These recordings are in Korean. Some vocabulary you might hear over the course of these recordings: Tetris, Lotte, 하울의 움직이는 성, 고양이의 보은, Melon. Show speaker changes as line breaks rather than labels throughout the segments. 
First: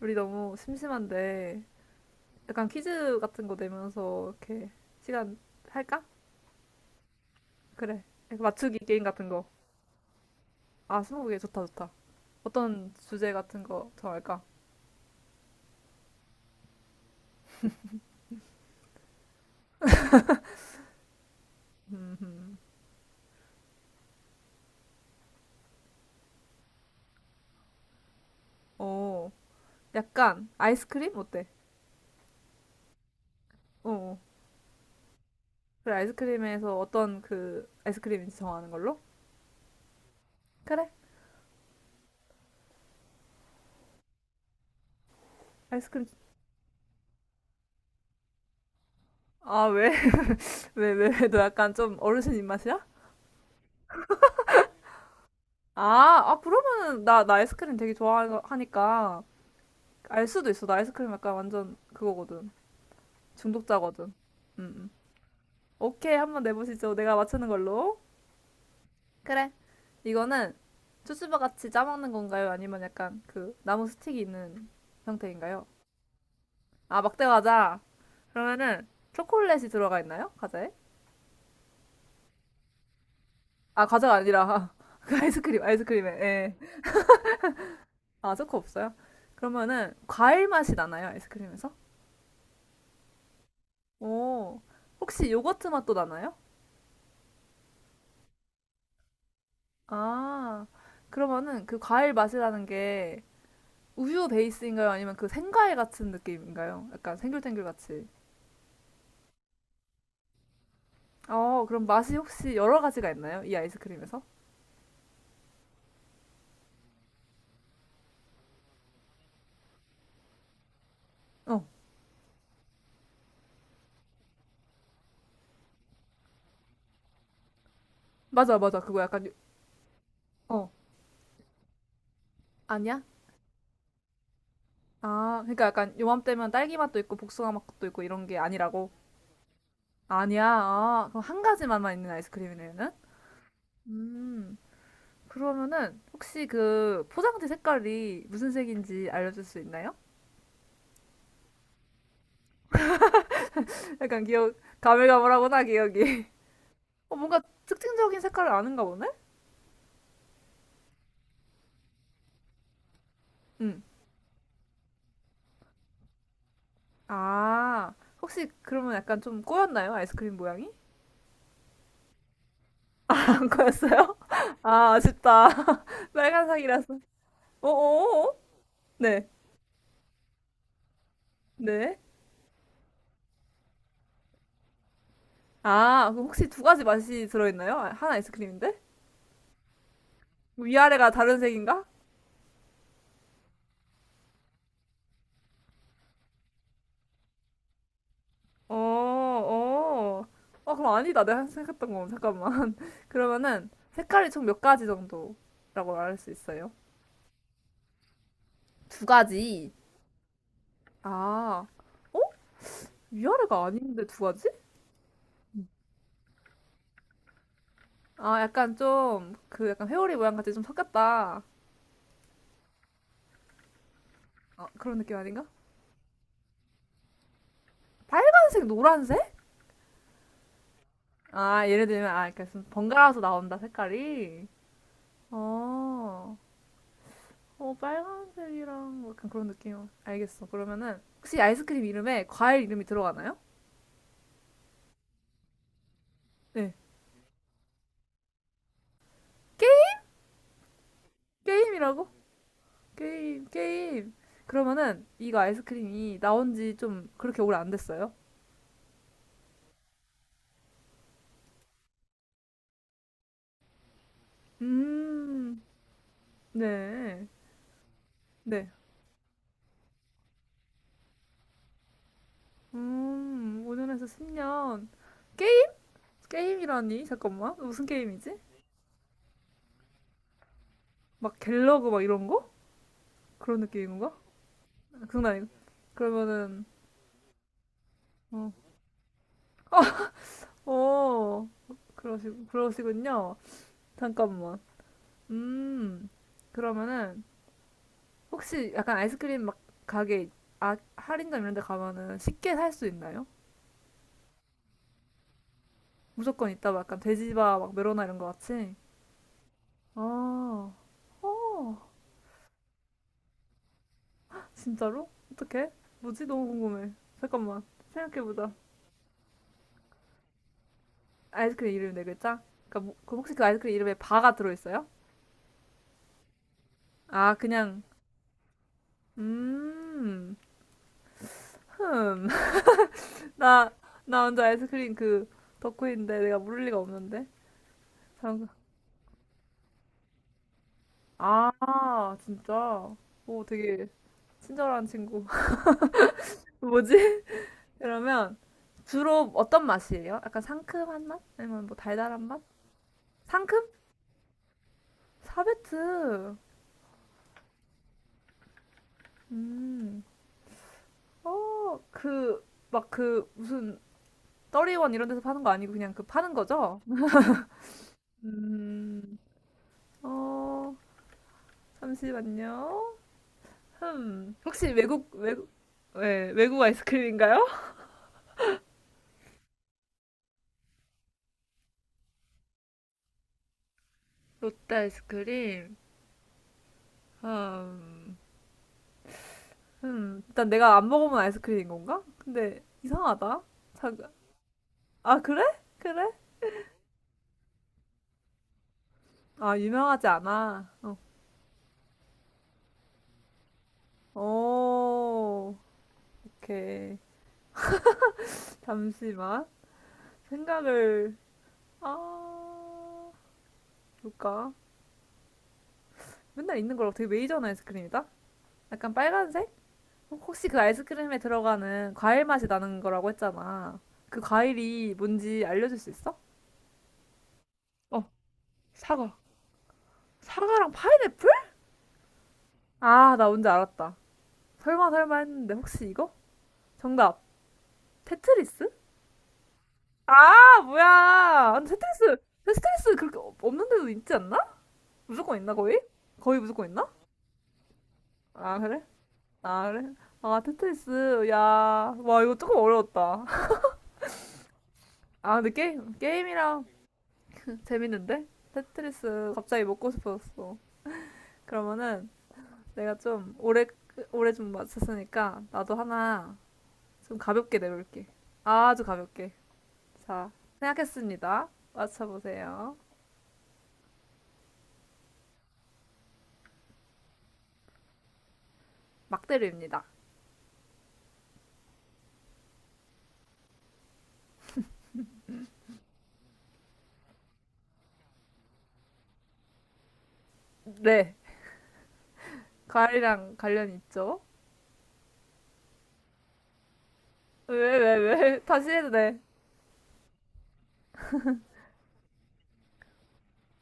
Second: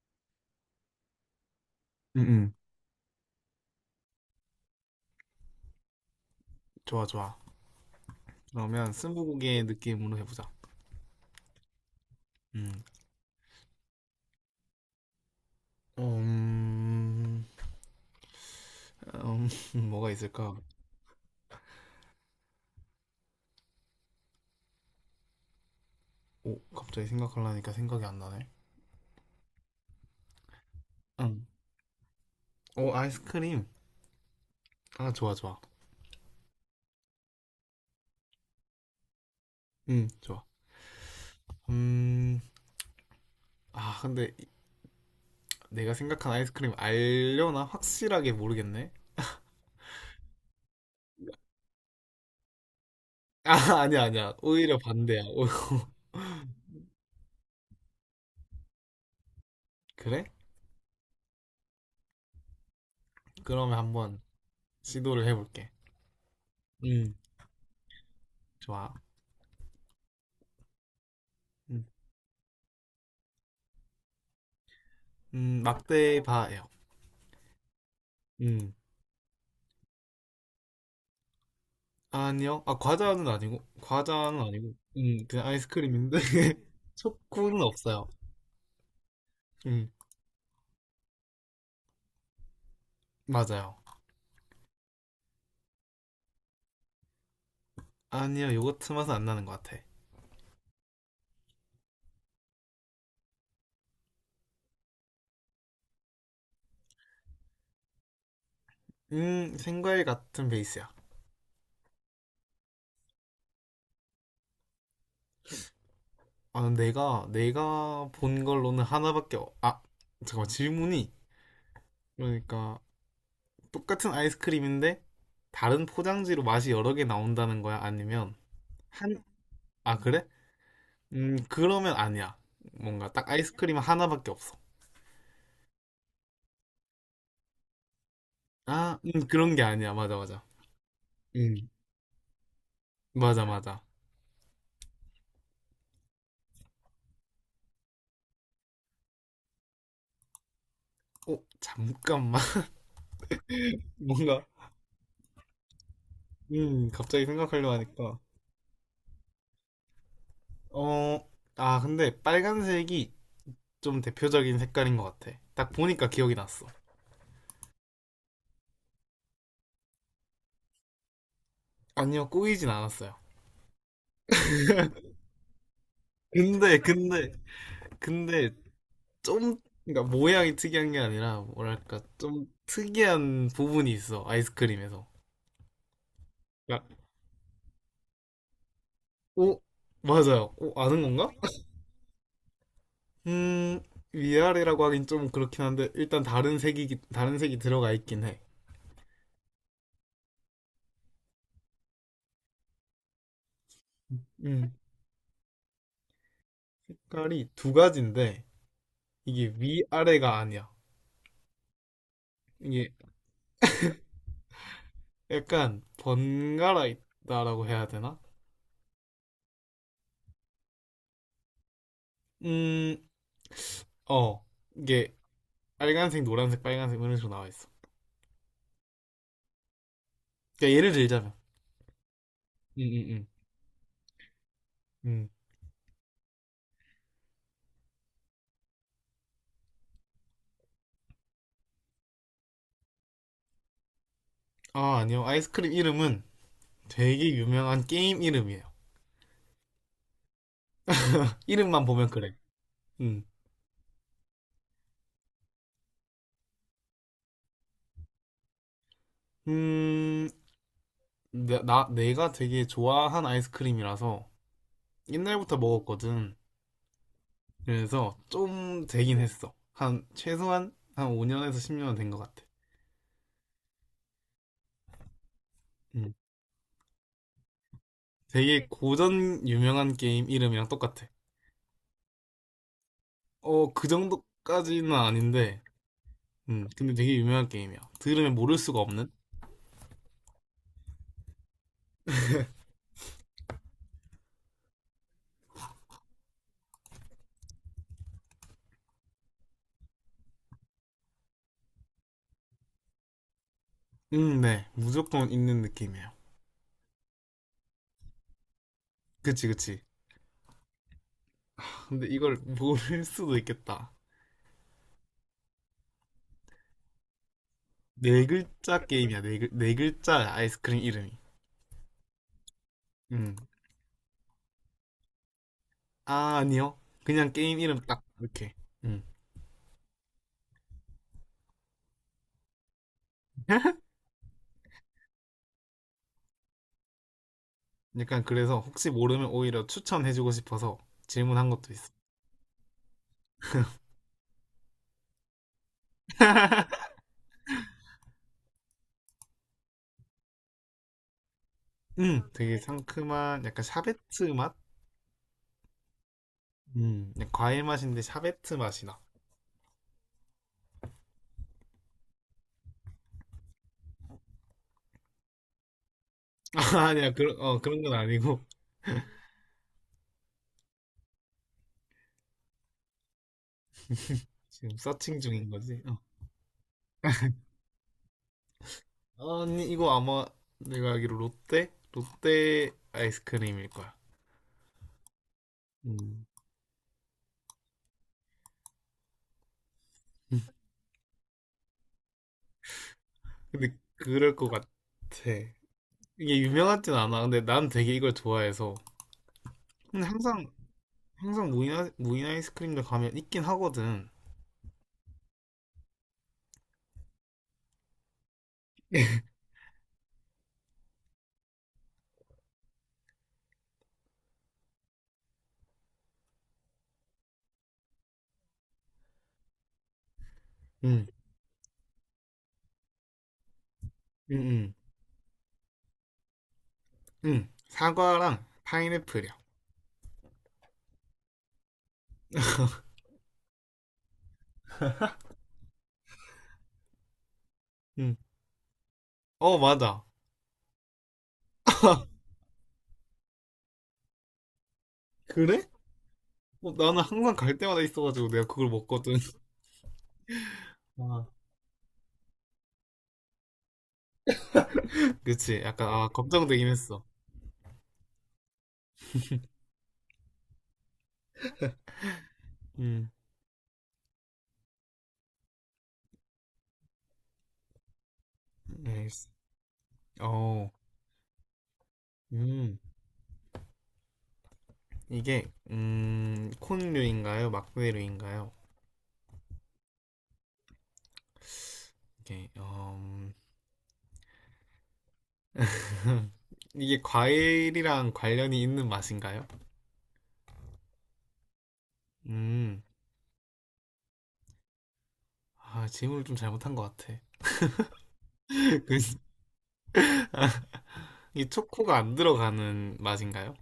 우리 너무 심심한데
응응.
약간 퀴즈 같은 거 내면서 이렇게 시간 할까?
좋아, 좋아.
그래. 약간 맞추기
그러면
게임 같은 거.
스무고개 느낌으로 해보자.
아, 스무고개 좋다, 좋다.
음,
어떤 주제 같은 거 정할까?
어, 음, 음, 뭐가 있을까.
음,
오, 갑자기 생각하려니까 생각이 안 나네.
어, 약간 아이스크림
응.
어때?
오, 아이스크림.
어, 어.
아, 좋아, 좋아.
그래 아이스크림에서 어떤 그 아이스크림인지 정하는 걸로?
응, 좋아.
그래,
음 아, 근데 내가
아이스크림.
생각한 아이스크림 알려나 확실하게 모르겠네.
아, 왜? 왜, 왜? 너 약간 좀 어르신 입맛이야?
아, 아니야, 아니야, 오히려 반대야. 오,
아, 아 그러면은 나 아이스크림 되게 좋아하니까
그래.
알 수도 있어. 나 아이스크림 약간 완전 그거거든.
그러면
중독자거든.
한번
음.
시도를 해볼게.
오케이, 한번 내보시죠.
음
내가 맞추는 걸로.
좋아.
그래. 이거는 쭈쭈바 같이
음,
짜먹는 건가요? 아니면 약간 그 나무 스틱이 있는 형태인가요?
대떼 바예요.
아, 막대 과자.
음
그러면은 초콜릿이 들어가 있나요? 과자에?
아니요. 아, 과자는 아니고,
아, 과자가
과자는
아니라
아니고,
그
그냥
아이스크림, 아이스크림에.
아이스크림인데,
예.
초코는 없어요.
아, 초코 없어요?
음,
그러면은 과일 맛이 나나요? 아이스크림에서?
맞아요.
오. 혹시 요거트 맛도 나나요?
아니요, 요거트 맛은 안 나는 것 같아.
아. 그러면은 그 과일 맛이라는 게 우유 베이스인가요? 아니면 그 생과일 같은 느낌인가요? 약간 생귤탱귤 같이.
생과일 같은 베이스야.
어, 그럼 맛이 혹시 여러 가지가 있나요? 이 아이스크림에서?
아, 내가 본 걸로는 하나밖에, 아, 잠깐만, 질문이.
어,
그러니까, 똑같은 아이스크림인데, 다른 포장지로 맛이 여러 개 나온다는 거야? 아니면,
맞아, 맞아.
한, 아, 그래?
어,
그러면 아니야.
아니야?
뭔가 딱 아이스크림 하나밖에 없어.
아, 그러니까 약간 요맘때면 딸기 맛도 있고 복숭아 맛도 있고 이런 게 아니라고?
아, 그런 게 아니야. 맞아, 맞아.
아니야. 아, 그럼 한 가지
음.
맛만 있는 아이스크림이네, 는
맞아, 맞아.
음, 그러면은 혹시 그 포장지 색깔이 무슨 색인지 알려줄 수 있나요?
어, 잠깐만.
약간
뭔가,
기억, 가물가물하구나, 기억이. 어,
갑자기
뭔가
생각하려고 하니까.
특징적인 색깔을 아는가 보네?
어, 아, 근데 빨간색이
응.
좀 대표적인 색깔인 것 같아. 딱 보니까 기억이 났어.
아, 혹시 그러면 약간 좀 꼬였나요? 아이스크림 모양이?
아니요, 꼬이진 않았어요.
안 꼬였어요? 아, 아쉽다.
근데,
빨간색이라서.
근데,
어어어?
근데,
네,
좀, 그러니까 모양이 특이한 게 아니라,
네.
뭐랄까, 좀 특이한 부분이 있어, 아이스크림에서.
아, 그럼 혹시 두
야,
가지 맛이 들어있나요? 아, 한 아이스크림인데?
오, 맞아요.
뭐
오, 아는
위아래가
건가?
다른 색인가?
음, 위아래라고 하긴 좀 그렇긴 한데, 일단 다른 색이 들어가 있긴 해.
어, 어. 아, 그럼 아니다. 내가 생각했던 건. 잠깐만. 그러면은 색깔이 총 몇
음.
가지 정도라고 말할 수 있어요?
색깔이 두 가지인데
두
이게
가지.
위아래가 아니야.
아, 어?
이게
위아래가 아닌데 두 가지?
약간 번갈아 있다라고 해야 되나?
아, 약간 좀, 그 약간 회오리 모양 같이 좀 섞였다.
음, 어.
어, 그런
이게
느낌 아닌가?
빨간색, 노란색, 빨간색 이런 식으로 나와 있어.
빨간색, 노란색?
그러니까 예를 들자면
아, 예를 들면, 아, 이렇게 좀
음,
번갈아서
음,
나온다, 색깔이.
음.
어, 어, 빨간색이랑 뭐 약간 그런 느낌. 알겠어. 그러면은, 혹시 아이스크림 이름에 과일 이름이 들어가나요?
아, 아니요. 아이스크림 이름은
네.
되게 유명한 게임 이름이에요.
게임,
이름만
게임이라고?
보면 그래. 음.
게임, 게임. 그러면은, 이거 아이스크림이 나온 지 좀 그렇게 오래 안 됐어요?
음, 내가 되게 좋아한 아이스크림이라서 옛날부터
음,
먹었거든.
네.
그래서
네.
좀 되긴 했어. 한 최소한 한 5년에서 10년은 된 것 같아.
5년에서 10년. 게임
음.
게임이라니? 잠깐만. 무슨 게임이지?
되게 고전 유명한 게임 이름이랑 똑같아.
막 갤러그 막 이런 거? 그런
어, 그
느낌인가?
정도까지는
그건 아니고.
아닌데,
그러면은,
근데 되게 유명한 게임이야. 들으면
어,
모를 수가 없는?
어, 그러시군요. 잠깐만. 음, 그러면은, 혹시 약간 아이스크림 막 가게, 아, 할인점 이런 데 가면은 쉽게 살 수 있나요?
네. 무조건 있는 느낌이에요.
무조건 있다, 막 약간 돼지바, 막 메로나 이런 거 같이?
그치, 그치.
아, 어,
근데 이걸 모를 수도 있겠다.
진짜로? 어떡해? 뭐지? 너무 궁금해. 잠깐만.
네
생각해보자.
글자 게임이야, 네 글자 아이스크림 이름이.
아이스크림 이름 네 글자? 그 혹시
음,
그 아이스크림 이름에 바가 들어있어요?
아, 아니요. 그냥
아
게임 이름
그냥
딱, 이렇게. 음.
음, 흠. 나, 나 혼자 아이스크림 그 덕후인데 내가 모를 리가 없는데.
약간
잠깐.
그래서 혹시 모르면 오히려 추천해주고 싶어서 질문한 것도 있어.
아 진짜. 오 되게 친절한 친구. 뭐지? 그러면 주로 어떤 맛이에요? 약간 상큼한 맛? 아니면 뭐 달달한 맛?
되게 상큼한, 약간
상큼?
샤베트 맛?
사베트.
그냥 과일 맛인데 샤베트 맛이 나.
음. 어, 그, 막 그, 무슨, 떠리원 이런 데서 파는 거 아니고 그냥 그 파는 거죠?
아, 니야 그런 건 아니고.
음, 어, 잠시만요. 흠. 혹시
지금 서칭 중인 거지.
왜, 외국 아이스크림인가요?
어. 아니, 이거 아마 내가 알기로 롯데? 롯데 아이스크림일 거야.
롯데 아이스크림?
음.
음, 일단 내가 안 먹어본 아이스크림인 건가? 근데 이상하다.
근데
잠깐.
그럴 것 같아.
아, 그래? 그래?
이게 유명하진 않아. 근데 난 되게 이걸 좋아해서.
아,
근데
유명하지
항상,
않아. 어.
항상 무인 아이스크림들 가면 있긴 하거든.
오, 오케이. 잠시만. 생각을, 아, 볼까? 맨날 있는 거랑 되게 메이저한 아이스크림이다? 약간 빨간색? 혹시 그
응, 응,
아이스크림에 들어가는 과일 맛이 나는 거라고 했잖아. 그
응,
과일이 뭔지 알려줄 수 있어?
응.
어,
사과랑
사과.
파인애플이야.
사과랑 파인애플? 아, 나 뭔지 알았다. 설마 설마 했는데 혹시 이거? 정답.
응.
테트리스?
어, 맞아.
아, 뭐야. 아니, 테트리스, 테트리스 그렇게 없는 데도 있지 않나? 무조건 있나,
그래?
거의? 거의 무조건
어,
있나?
나는 항상 갈 때마다 있어가지고 내가
아,
그걸
그래?
먹거든.
아, 그래? 아,
아.
테트리스. 야, 와, 이거 조금 어려웠다. 아, 근데
그치. 약간,
게임,
아,
게임이라
걱정되긴 했어.
재밌는데? 테트리스 갑자기 먹고 싶어졌어. 그러면은 내가
음.
좀 오래 좀 맞췄으니까 나도 하나 좀 가볍게 내볼게. 아주
알겠어.
가볍게. 자,
어,
생각했습니다. 맞춰보세요.
음. 이게, 콘류인가요? 막대류인가요?
막대류입니다.
이게, 어, 음. 이게 과일이랑 관련이 있는 맛인가요?
네.
음.
과일이랑 관련이 있죠?
아, 질문을 좀 잘못한 것 같아.
왜, 왜, 왜? 다시 해도
그,
돼.
이 초코가 안 들어가는 맛인가요?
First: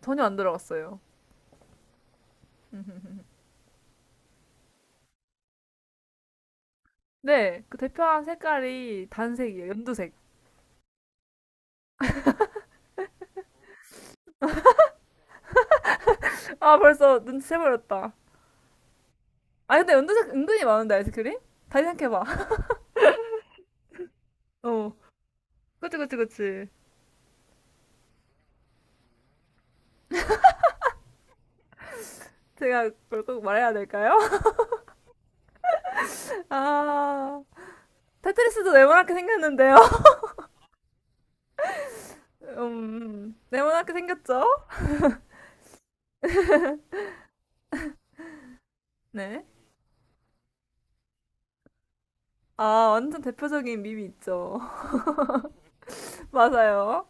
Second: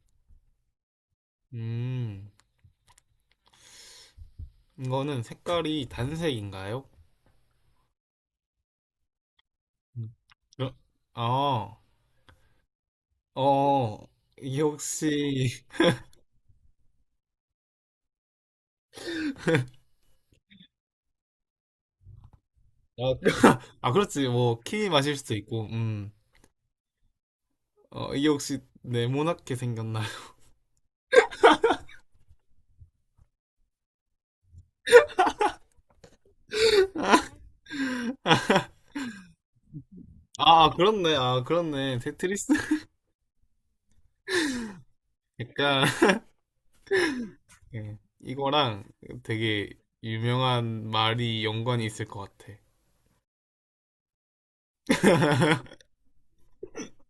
전혀 안 들어갔어요.
음. 이거는 색깔이 단색인가요?
네, 그 대표한 색깔이 단색이에요. 연두색.
음. 어, 아. 어, 이게 혹시,
아, 벌써 눈치채버렸다. 아, 근데 연두색 은근히 많은데, 아이스크림? 다시 생각해봐.
아, 아, 그렇지, 뭐, 키위
어.
마실 수도 있고,
그치, 그치, 그치.
어, 이게 혹시 네모나게 생겼나?
제가 그걸 꼭 말해야 될까요? 아, 테트리스도 네모나게 생겼는데요.
아, 그렇네, 아, 그렇네. 테트리스?
네모나게 생겼죠?
약간, 예. 이거랑
네.
되게 유명한 말이 연관이 있을 것 같아.
아, 완전 대표적인 밈이 있죠. 맞아요.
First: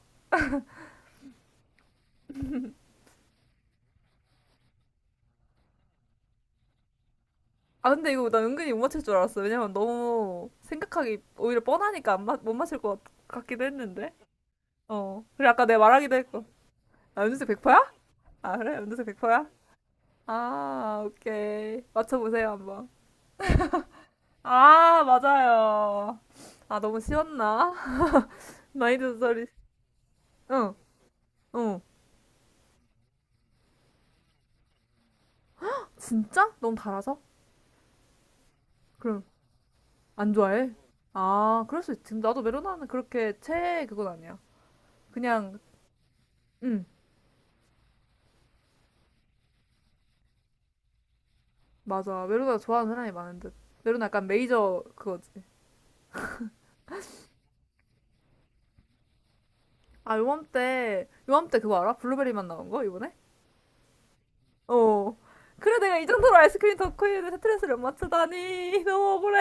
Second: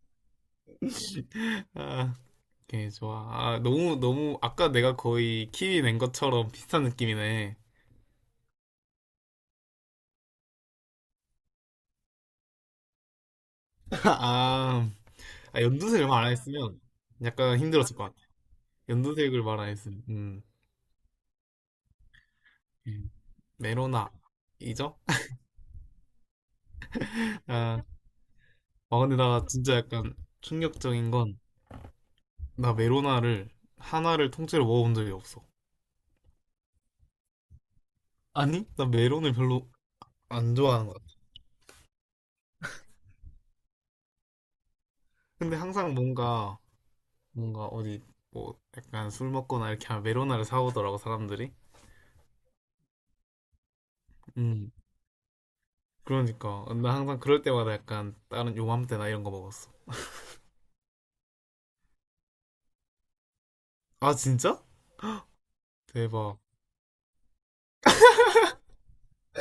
아, 오케이, 좋아. 아, 너무, 너무, 아까 내가 거의 키위 낸 것처럼 비슷한 느낌이네.
아, 근데 이거 나 은근히 못 맞힐 줄 알았어. 왜냐면 너무 생각하기 오히려 뻔하니까 안 맞, 못 맞힐 것 기도 했는데.
아,
어. 그래,
아,
아까 내가
연두색을
말하기도
말 안
했고.
했으면
아, 연두색
약간
백퍼야?
힘들었을 것 같아.
아, 그래? 연두색
연두색을
백퍼야?
말 안 했으면,
아, 오케이. 맞춰보세요, 한번.
메로나이죠?
아, 맞아요. 아, 너무 쉬웠나?
아,
많이
아, 근데
듣
나
소리.
진짜 약간
응,
충격적인 건
응.
나 메로나를 하나를 통째로 먹어본 적이 없어.
진짜? 너무 달아서?
아니? 나
그럼
메론을 별로
안
안
좋아해?
좋아하는 것 같아.
아, 그럴 수 있지. 나도 메로나는 그렇게 최애 그건 아니야.
근데
그냥,
항상 뭔가
응,
뭔가 어디 뭐 약간 술 먹거나 이렇게 하면 메로나를 사오더라고 사람들이.
맞아. 메로나 좋아하는 사람이 많은 듯. 메로나 약간
음.
메이저 그거지.
그러니까 나 항상 그럴 때마다 약간 다른 요맘때나 이런 거 먹었어.
아, 요맘때, 요맘때 그거 알아? 블루베리 맛 나온 거? 이번에?
아, 진짜?
어. 그래, 내가 이 정도로
대박.
아이스크림 덕후인데 스트레스를 못 맞추다니. 너무 억울해.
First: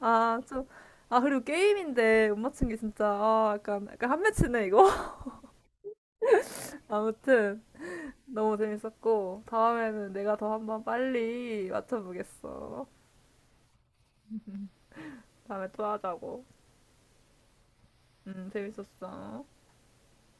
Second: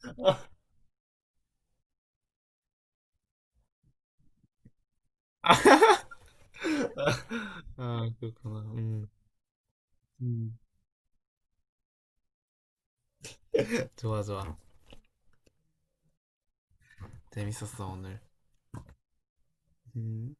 아, 좀, 아, 그리고 게임인데 못 맞춘 게 진짜, 아, 약간, 약간 한 매치네, 이거? 아무튼,
아,
너무
그렇구나. 음.
재밌었고, 다음에는 내가 더
음.
한번 빨리 맞춰보겠어.
좋아, 좋아.
다음에 또 하자고.
재밌었어 오늘.
재밌었어.
음.